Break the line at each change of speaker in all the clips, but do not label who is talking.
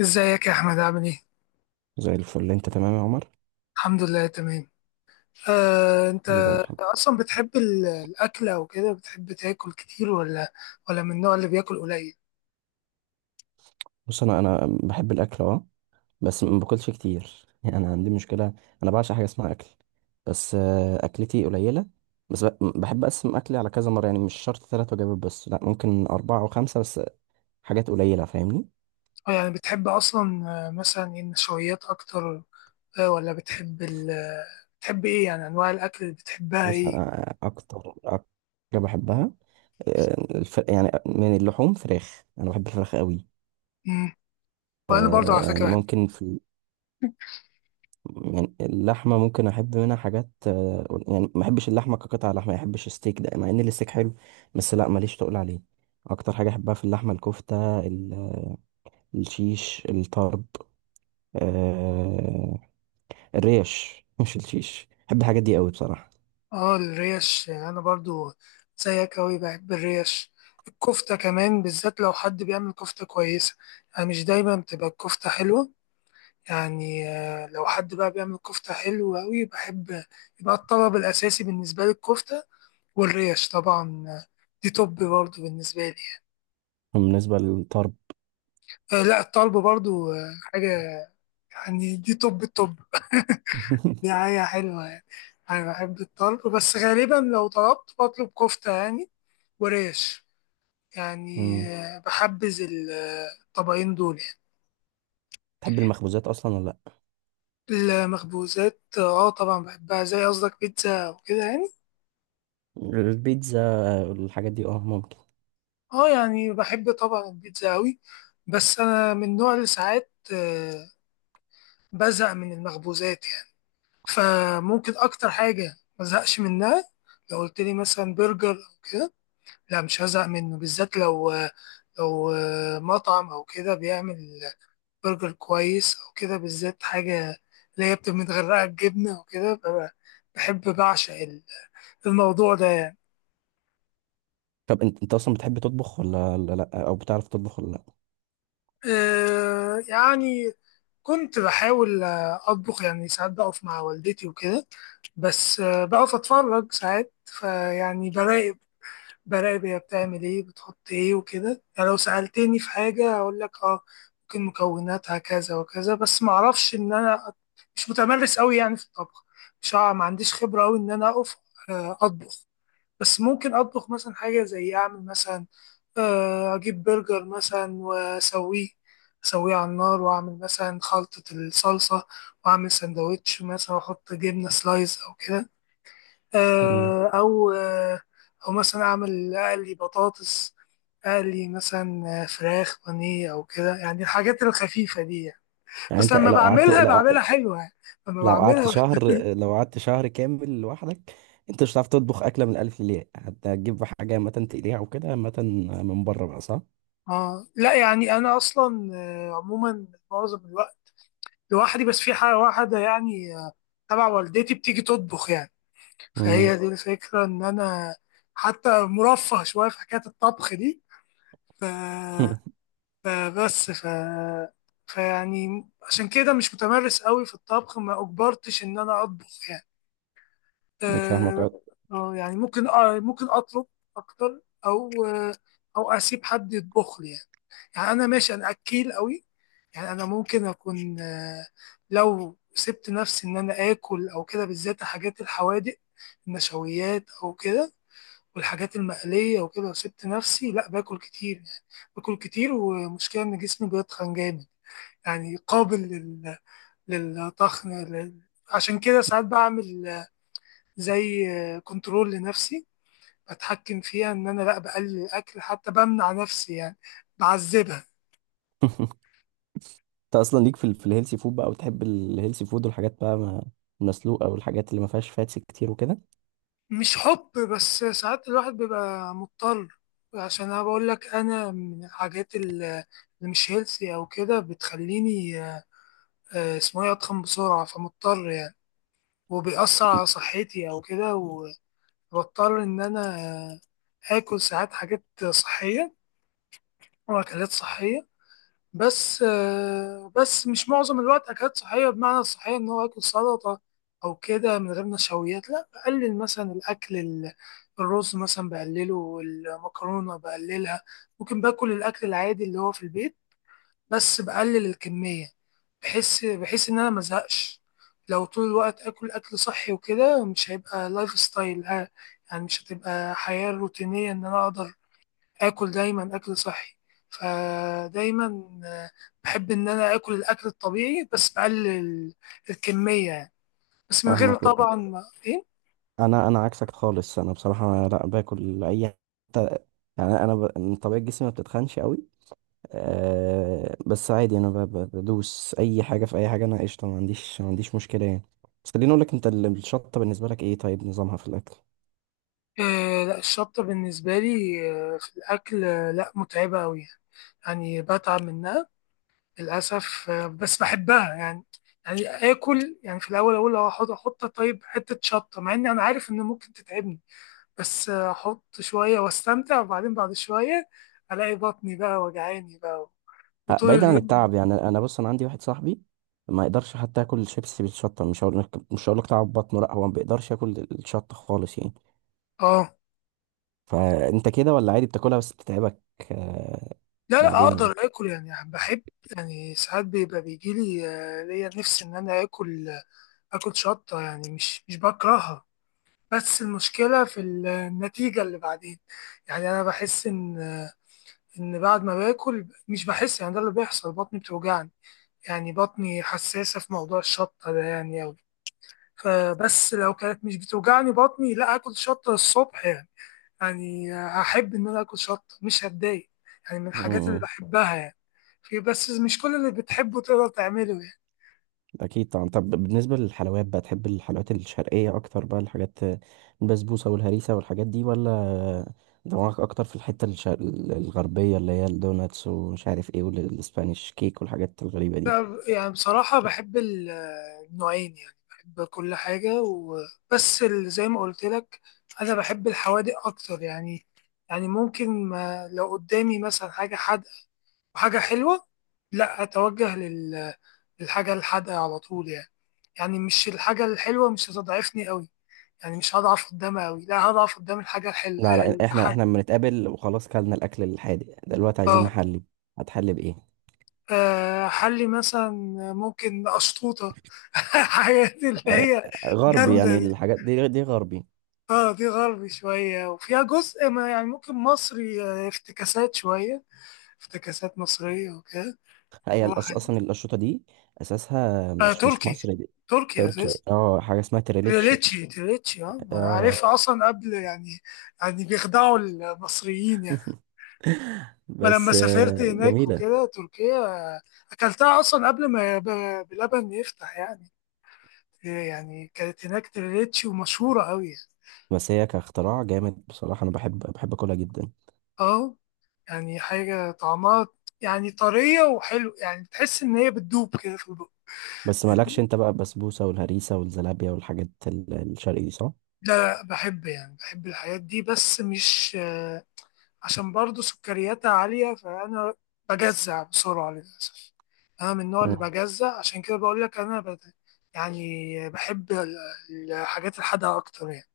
ازيك يا احمد، عامل ايه؟
زي الفل، انت تمام يا عمر؟
الحمد لله تمام. انت
ايه ده الحمد.
اصلا بتحب الاكل او كده، بتحب تاكل كتير ولا من النوع اللي بياكل قليل؟
بص، انا بحب الاكل، اه. بس ما باكلش كتير يعني انا عندي مشكله. انا بعشق حاجه اسمها اكل. بس اكلتي قليله. بس ب- بحب اقسم اكلي على كذا مره، يعني مش شرط ثلاث وجبات، بس لا ممكن اربعه او خمسه بس. حاجات قليله، فاهمني؟
أو يعني بتحب اصلا مثلا إيه، النشويات اكتر؟ ولا بتحب ال بتحب ايه؟ يعني انواع الاكل اللي بتحبها
بص،
ايه؟
انا اكتر حاجه بحبها يعني من اللحوم فراخ. انا بحب الفراخ قوي.
مم. وانا برضو على
آه،
فكره بحب.
ممكن في يعني اللحمة ممكن أحب منها حاجات، يعني ما أحبش اللحمة كقطعة لحمة، ما أحبش الستيك ده، مع إن الستيك حلو، بس لأ ماليش تقول عليه. أكتر حاجة أحبها في اللحمة الكفتة، الشيش الطرب، آه، الريش مش الشيش، بحب الحاجات دي قوي بصراحة.
اه، الريش، يعني انا برضو زيك اوي بحب الريش. الكفته كمان، بالذات لو حد بيعمل كفته كويسه. يعني مش دايما بتبقى الكفته حلوه. يعني لو حد بقى بيعمل كفتة حلوة أوي بحب. يبقى الطلب الأساسي بالنسبة لي الكفتة. والريش طبعا. دي توب برضه بالنسبة لي يعني.
بالنسبة للطرب.
لا، الطلب برضه حاجة. يعني دي توب التوب. دي حاجة حلوة يعني. أنا بحب الطلب، بس غالبا لو طلبت بطلب كفتة يعني. وريش. يعني
مم.
بحبذ الطبقين دول يعني.
تحب المخبوزات أصلا ولا لأ؟
المخبوزات، اه، طبعا بحبها، زي قصدك بيتزا وكده يعني.
البيتزا، آه، الحاجات دي أه ممكن.
اه، يعني بحب طبعا البيتزا قوي. بس انا من النوع اللي ساعات، بزهق من المخبوزات يعني، فممكن اكتر حاجه ما ازهقش منها، لو قلت لي مثلا برجر او كده. لا، مش هزهق منه، بالذات لو لو مطعم او كده بيعمل برجر كويس او كده، بالذات حاجه اللي هي بتبقى متغرقه بجبنه وكده، بحب، بعشق الموضوع ده يعني.
طب أنت، أنت أصلا بتحب تطبخ ولا لأ، أو بتعرف تطبخ ولا لأ؟
يعني كنت بحاول أطبخ، يعني ساعات بقف مع والدتي وكده. بس بقف أتفرج ساعات، فيعني براقب، براقب هي بتعمل إيه، بتحط إيه وكده، يعني لو سألتني في حاجة أقول لك أه، ممكن مكوناتها كذا وكذا، بس معرفش إن أنا مش متمرس أوي يعني في الطبخ. مش ما عنديش خبرة أوي إن أنا أقف أطبخ. بس ممكن أطبخ مثلا حاجة، زي أعمل مثلا أجيب برجر مثلا وأسويه، أسويه على النار، وأعمل مثلا خلطة الصلصة، وأعمل سندوتش مثلا، وأحط جبنة سلايز أو كده.
مم.
آه، أو آه، أو مثلا أعمل أقلي بطاطس، أقلي مثلا فراخ بانيه أو كده، يعني الحاجات الخفيفة دي يعني.
يعني
بس
أنت
لما
لو قعدت
بعملها،
لو
بعملها حلوة يعني. لما
لو قعدت
بعملها.
شهر، لو قعدت شهر كامل لوحدك، انت مش هتعرف تطبخ اكله من الالف للياء؟ هتجيب حاجه عامه تقليها وكده، عامه من بره بقى، صح؟
آه، لا، يعني أنا أصلا عموما معظم الوقت لوحدي، بس في حاجة واحدة يعني، تبع والدتي بتيجي تطبخ يعني.
امم.
فهي دي الفكرة إن أنا حتى مرفه شوية في حكاية الطبخ دي. ف... فبس ف... فيعني عشان كده مش متمرس قوي في الطبخ، ما أجبرتش إن أنا أطبخ يعني.
فاهمك،
آه،
اه.
يعني ممكن أطلب أكتر، أو أسيب حد يطبخ لي يعني. يعني انا ماشي، انا اكيل قوي. يعني انا ممكن اكون، لو سبت نفسي ان انا اكل او كده، بالذات حاجات الحوادق، النشويات او كده، والحاجات المقليه وكده. لو سبت نفسي، لا، باكل كتير يعني، باكل كتير، ومشكله ان جسمي بيتخن جامد. يعني قابل للطخن، عشان كده ساعات بعمل، زي كنترول لنفسي، بتحكم فيها ان انا، لا، بقلل الاكل، حتى بمنع نفسي يعني، بعذبها.
انت اصلا ليك في الهيلثي فود بقى، وتحب الهيلثي فود والحاجات بقى المسلوقه، والحاجات اللي ما فيهاش فاتس كتير وكده.
مش حب، بس ساعات الواحد بيبقى مضطر. عشان انا بقول لك، انا من الحاجات اللي مش هيلثي او كده بتخليني، اسمه ايه، اتخن بسرعه، فمضطر يعني، وبيأثر على صحتي او كده، وبضطر ان انا اكل ساعات حاجات صحيه، واكلات صحيه. بس مش معظم الوقت أكلات صحية، بمعنى الصحية إن هو آكل سلطة أو كده من غير نشويات. لا، بقلل مثلا الأكل، الرز مثلا بقلله، والمكرونة بقللها. ممكن باكل الأكل العادي اللي هو في البيت، بس بقلل الكمية. بحس إن أنا مزهقش لو طول الوقت آكل أكل صحي وكده، مش هيبقى لايف ستايل، ها؟ يعني مش هتبقى حياة روتينية إن أنا أقدر آكل دايما أكل صحي. فدايما، آه، بحب إن أنا آكل الأكل الطبيعي، بس بقلل الكمية يعني. بس من غير
فاهمك بقى.
طبعا، إيه.
انا عكسك خالص. انا بصراحه لا باكل اي يعني انا من طبيعه جسمي ما بتتخنش قوي. أه، بس عادي انا بدوس اي حاجه في اي حاجه. انا قشطه، ما عنديش مشكله يعني. بس خليني اقول لك، انت الشطه بالنسبه لك ايه؟ طيب، نظامها في الاكل.
آه، لا، الشطة بالنسبة لي، في الأكل، لا متعبة أوي. يعني بتعب منها، للأسف. بس بحبها يعني. يعني آكل يعني في الأول أقول لو أحط طيب، حتة شطة، مع إني أنا عارف إن ممكن تتعبني. بس أحط شوية وأستمتع، وبعدين بعد شوية الاقي بطني بقى وجعاني بقى،
أه،
وطول
بعيدا عن
اليوم.
التعب، يعني انا، بص، انا عندي واحد صاحبي ما يقدرش حتى ياكل شيبسي بالشطه. مش هقول لك، تعب بطنه، لا، هو ما بيقدرش ياكل الشطه خالص يعني.
اه،
فانت كده ولا عادي بتاكلها بس بتتعبك؟ أه،
لا، لا
بعدين يعني.
اقدر اكل، يعني بحب. يعني ساعات بيبقى بيجي لي، ليا نفسي ان انا اكل، اكل شطه يعني، مش بكرهها. بس المشكله في النتيجه اللي بعدين. يعني انا بحس ان بعد ما باكل، مش بحس يعني، ده اللي بيحصل، بطني بتوجعني. يعني بطني حساسه في موضوع الشطه ده يعني أوي. فبس، لو كانت مش بتوجعني بطني، لا، اكل شطه الصبح يعني. يعني هحب إن أنا أكل شطة مش هتضايق، يعني من
م-
الحاجات اللي
م.
بحبها يعني. في، بس مش كل اللي بتحبه تقدر تعمله يعني.
اكيد طبعا. طب بالنسبه للحلويات بقى، تحب الحلويات الشرقيه اكتر بقى، الحاجات، البسبوسه والهريسه والحاجات دي، ولا دماغك اكتر في الحته الغربيه اللي هي الدوناتس ومش عارف ايه والاسبانيش كيك والحاجات الغريبه دي؟
لا، يعني بصراحة بحب النوعين، يعني بحب كل حاجة، وبس زي ما قلت لك، أنا بحب الحوادق أكتر يعني. يعني ممكن، ما لو قدامي مثلا حاجة حادقة وحاجة حلوة، لا أتوجه للحاجة الحادقة على طول يعني. يعني مش الحاجة الحلوة مش هتضعفني قوي، يعني مش هضعف قدامها أوي، لا هضعف قدام
لا لا، احنا
الحاجة،
احنا لما نتقابل وخلاص كلنا الاكل الحادق دلوقتي، عايزين
اه،
نحلي. هتحلي بايه؟
حلي مثلا، ممكن أشطوطة. حاجات اللي
آه،
هي
غربي
جامدة
يعني؟
دي.
الحاجات دي دي غربي.
اه، دي غربي شوية، وفيها جزء ما يعني ممكن مصري، افتكاسات شوية، افتكاسات مصرية وكده.
هي
واحد.
اصلا الاشرطه دي اساسها مش،
تركي،
مصري، دي
تركي
تركي.
أساس.
اه، حاجه اسمها تريليتشي.
تريليتشي، تريليتشي، اه، ما أنا
اه.
عارفها أصلا قبل يعني. يعني بيخدعوا المصريين يعني. ما لما
بس
بس سافرت
آه،
هناك
جميلة.
وكده، تركيا، اكلتها اصلا قبل ما بلبن يفتح يعني. يعني كانت هناك تريليتشي، ومشهورة قوي يعني.
بس هي كاختراع جامد، بصراحة أنا بحب، أكلها جدا.
اه، يعني حاجة طعمها، يعني طرية وحلو، يعني تحس ان هي بتدوب كده في البق.
بس مالكش أنت بقى البسبوسة والهريسة والزلابية والحاجات الشرقي دي، صح؟
لا، بحب، يعني بحب الحاجات دي، بس مش عشان برضه سكرياتها عالية، فأنا بجزع بسرعة للأسف. أنا من النوع اللي
مم.
بجزع، عشان كده بقول لك أنا يعني بحب الحاجات الحادقة أكتر يعني،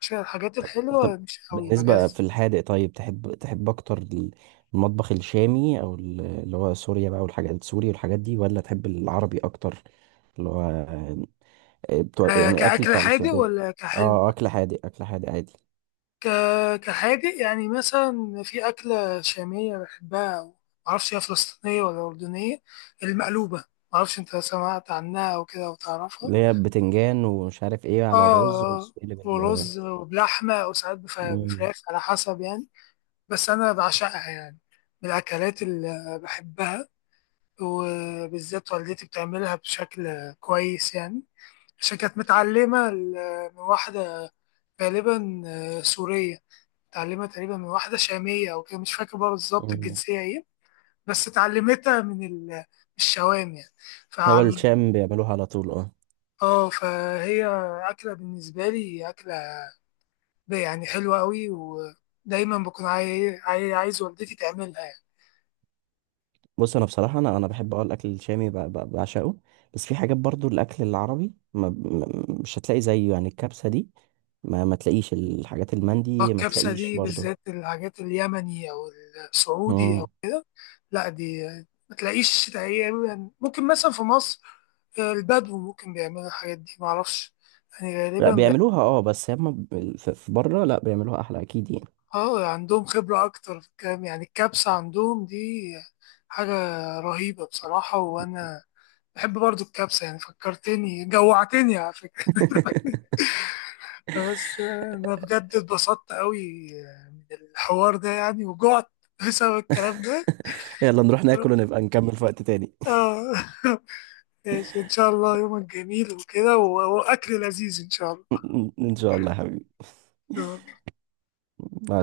عشان الحاجات
طب
الحلوة مش قوي
بالنسبة
بجزع.
في الحادق، طيب تحب، أكتر المطبخ الشامي أو اللي هو سوريا بقى والحاجات سوري والحاجات دي، ولا تحب العربي أكتر اللي هو آه، بتوع يعني أكل
كأكل
بتاع
حادق
السعودية؟
ولا كحلو؟
اه، أكل حادق، عادي.
ك... كحادق، يعني مثلا في أكلة شامية بحبها، أو معرفش هي فلسطينية ولا أردنية، المقلوبة. معرفش أنت سمعت عنها أو كده، أو تعرفها؟
اللي هي بتنجان ومش عارف ايه على الرز
اه،
وبتقلب
ورز وبلحمة، أو ساعات
مم.
بفراخ على حسب يعني. بس أنا بعشقها يعني، من الأكلات اللي بحبها، وبالذات والدتي بتعملها بشكل كويس يعني، عشان كانت متعلمة من واحدة، غالبا سورية، اتعلمت تقريبا من واحدة شامية أو كده، مش فاكر بقى بالظبط
مم.
الجنسية إيه. بس اتعلمتها من الشوام يعني.
هو
فعم.
الشام بيعملوها على طول، اه.
اه، فهي أكلة بالنسبة لي، أكلة ده يعني حلوة قوي، ودايما بكون عايز والدتي تعملها يعني.
بص، انا بصراحه، انا بحب، اه، الاكل الشامي بعشقه. بس في حاجات برضو الاكل العربي، مش هتلاقي زيه، يعني الكبسه دي ما تلاقيش، الحاجات المندي ما
الكبسة
تلاقيش
دي،
برضو.
بالذات الحاجات اليمني أو السعودي، أو
مم.
لا دي ما تلاقيش تقريبا. ممكن مثلا في مصر البدو ممكن بيعملوا الحاجات دي، معرفش، يعني
لا
غالبا
بيعملوها، اه، بس هم في بره لا بيعملوها احلى اكيد يعني.
اه، عندهم خبرة أكتر في الكلام، يعني الكبسة عندهم دي حاجة رهيبة بصراحة، وأنا بحب برضو الكبسة، يعني فكرتني، جوعتني على فكرة. بس انا بجد اتبسطت قوي من الحوار ده، يعني وجعت بسبب الكلام ده.
يلا نروح ناكل ونبقى نكمل في وقت تاني.
اه. ماشي، ان شاء الله يومك جميل وكده، واكل لذيذ ان شاء الله.
ان شاء الله يا حبيبي.
آه.
مع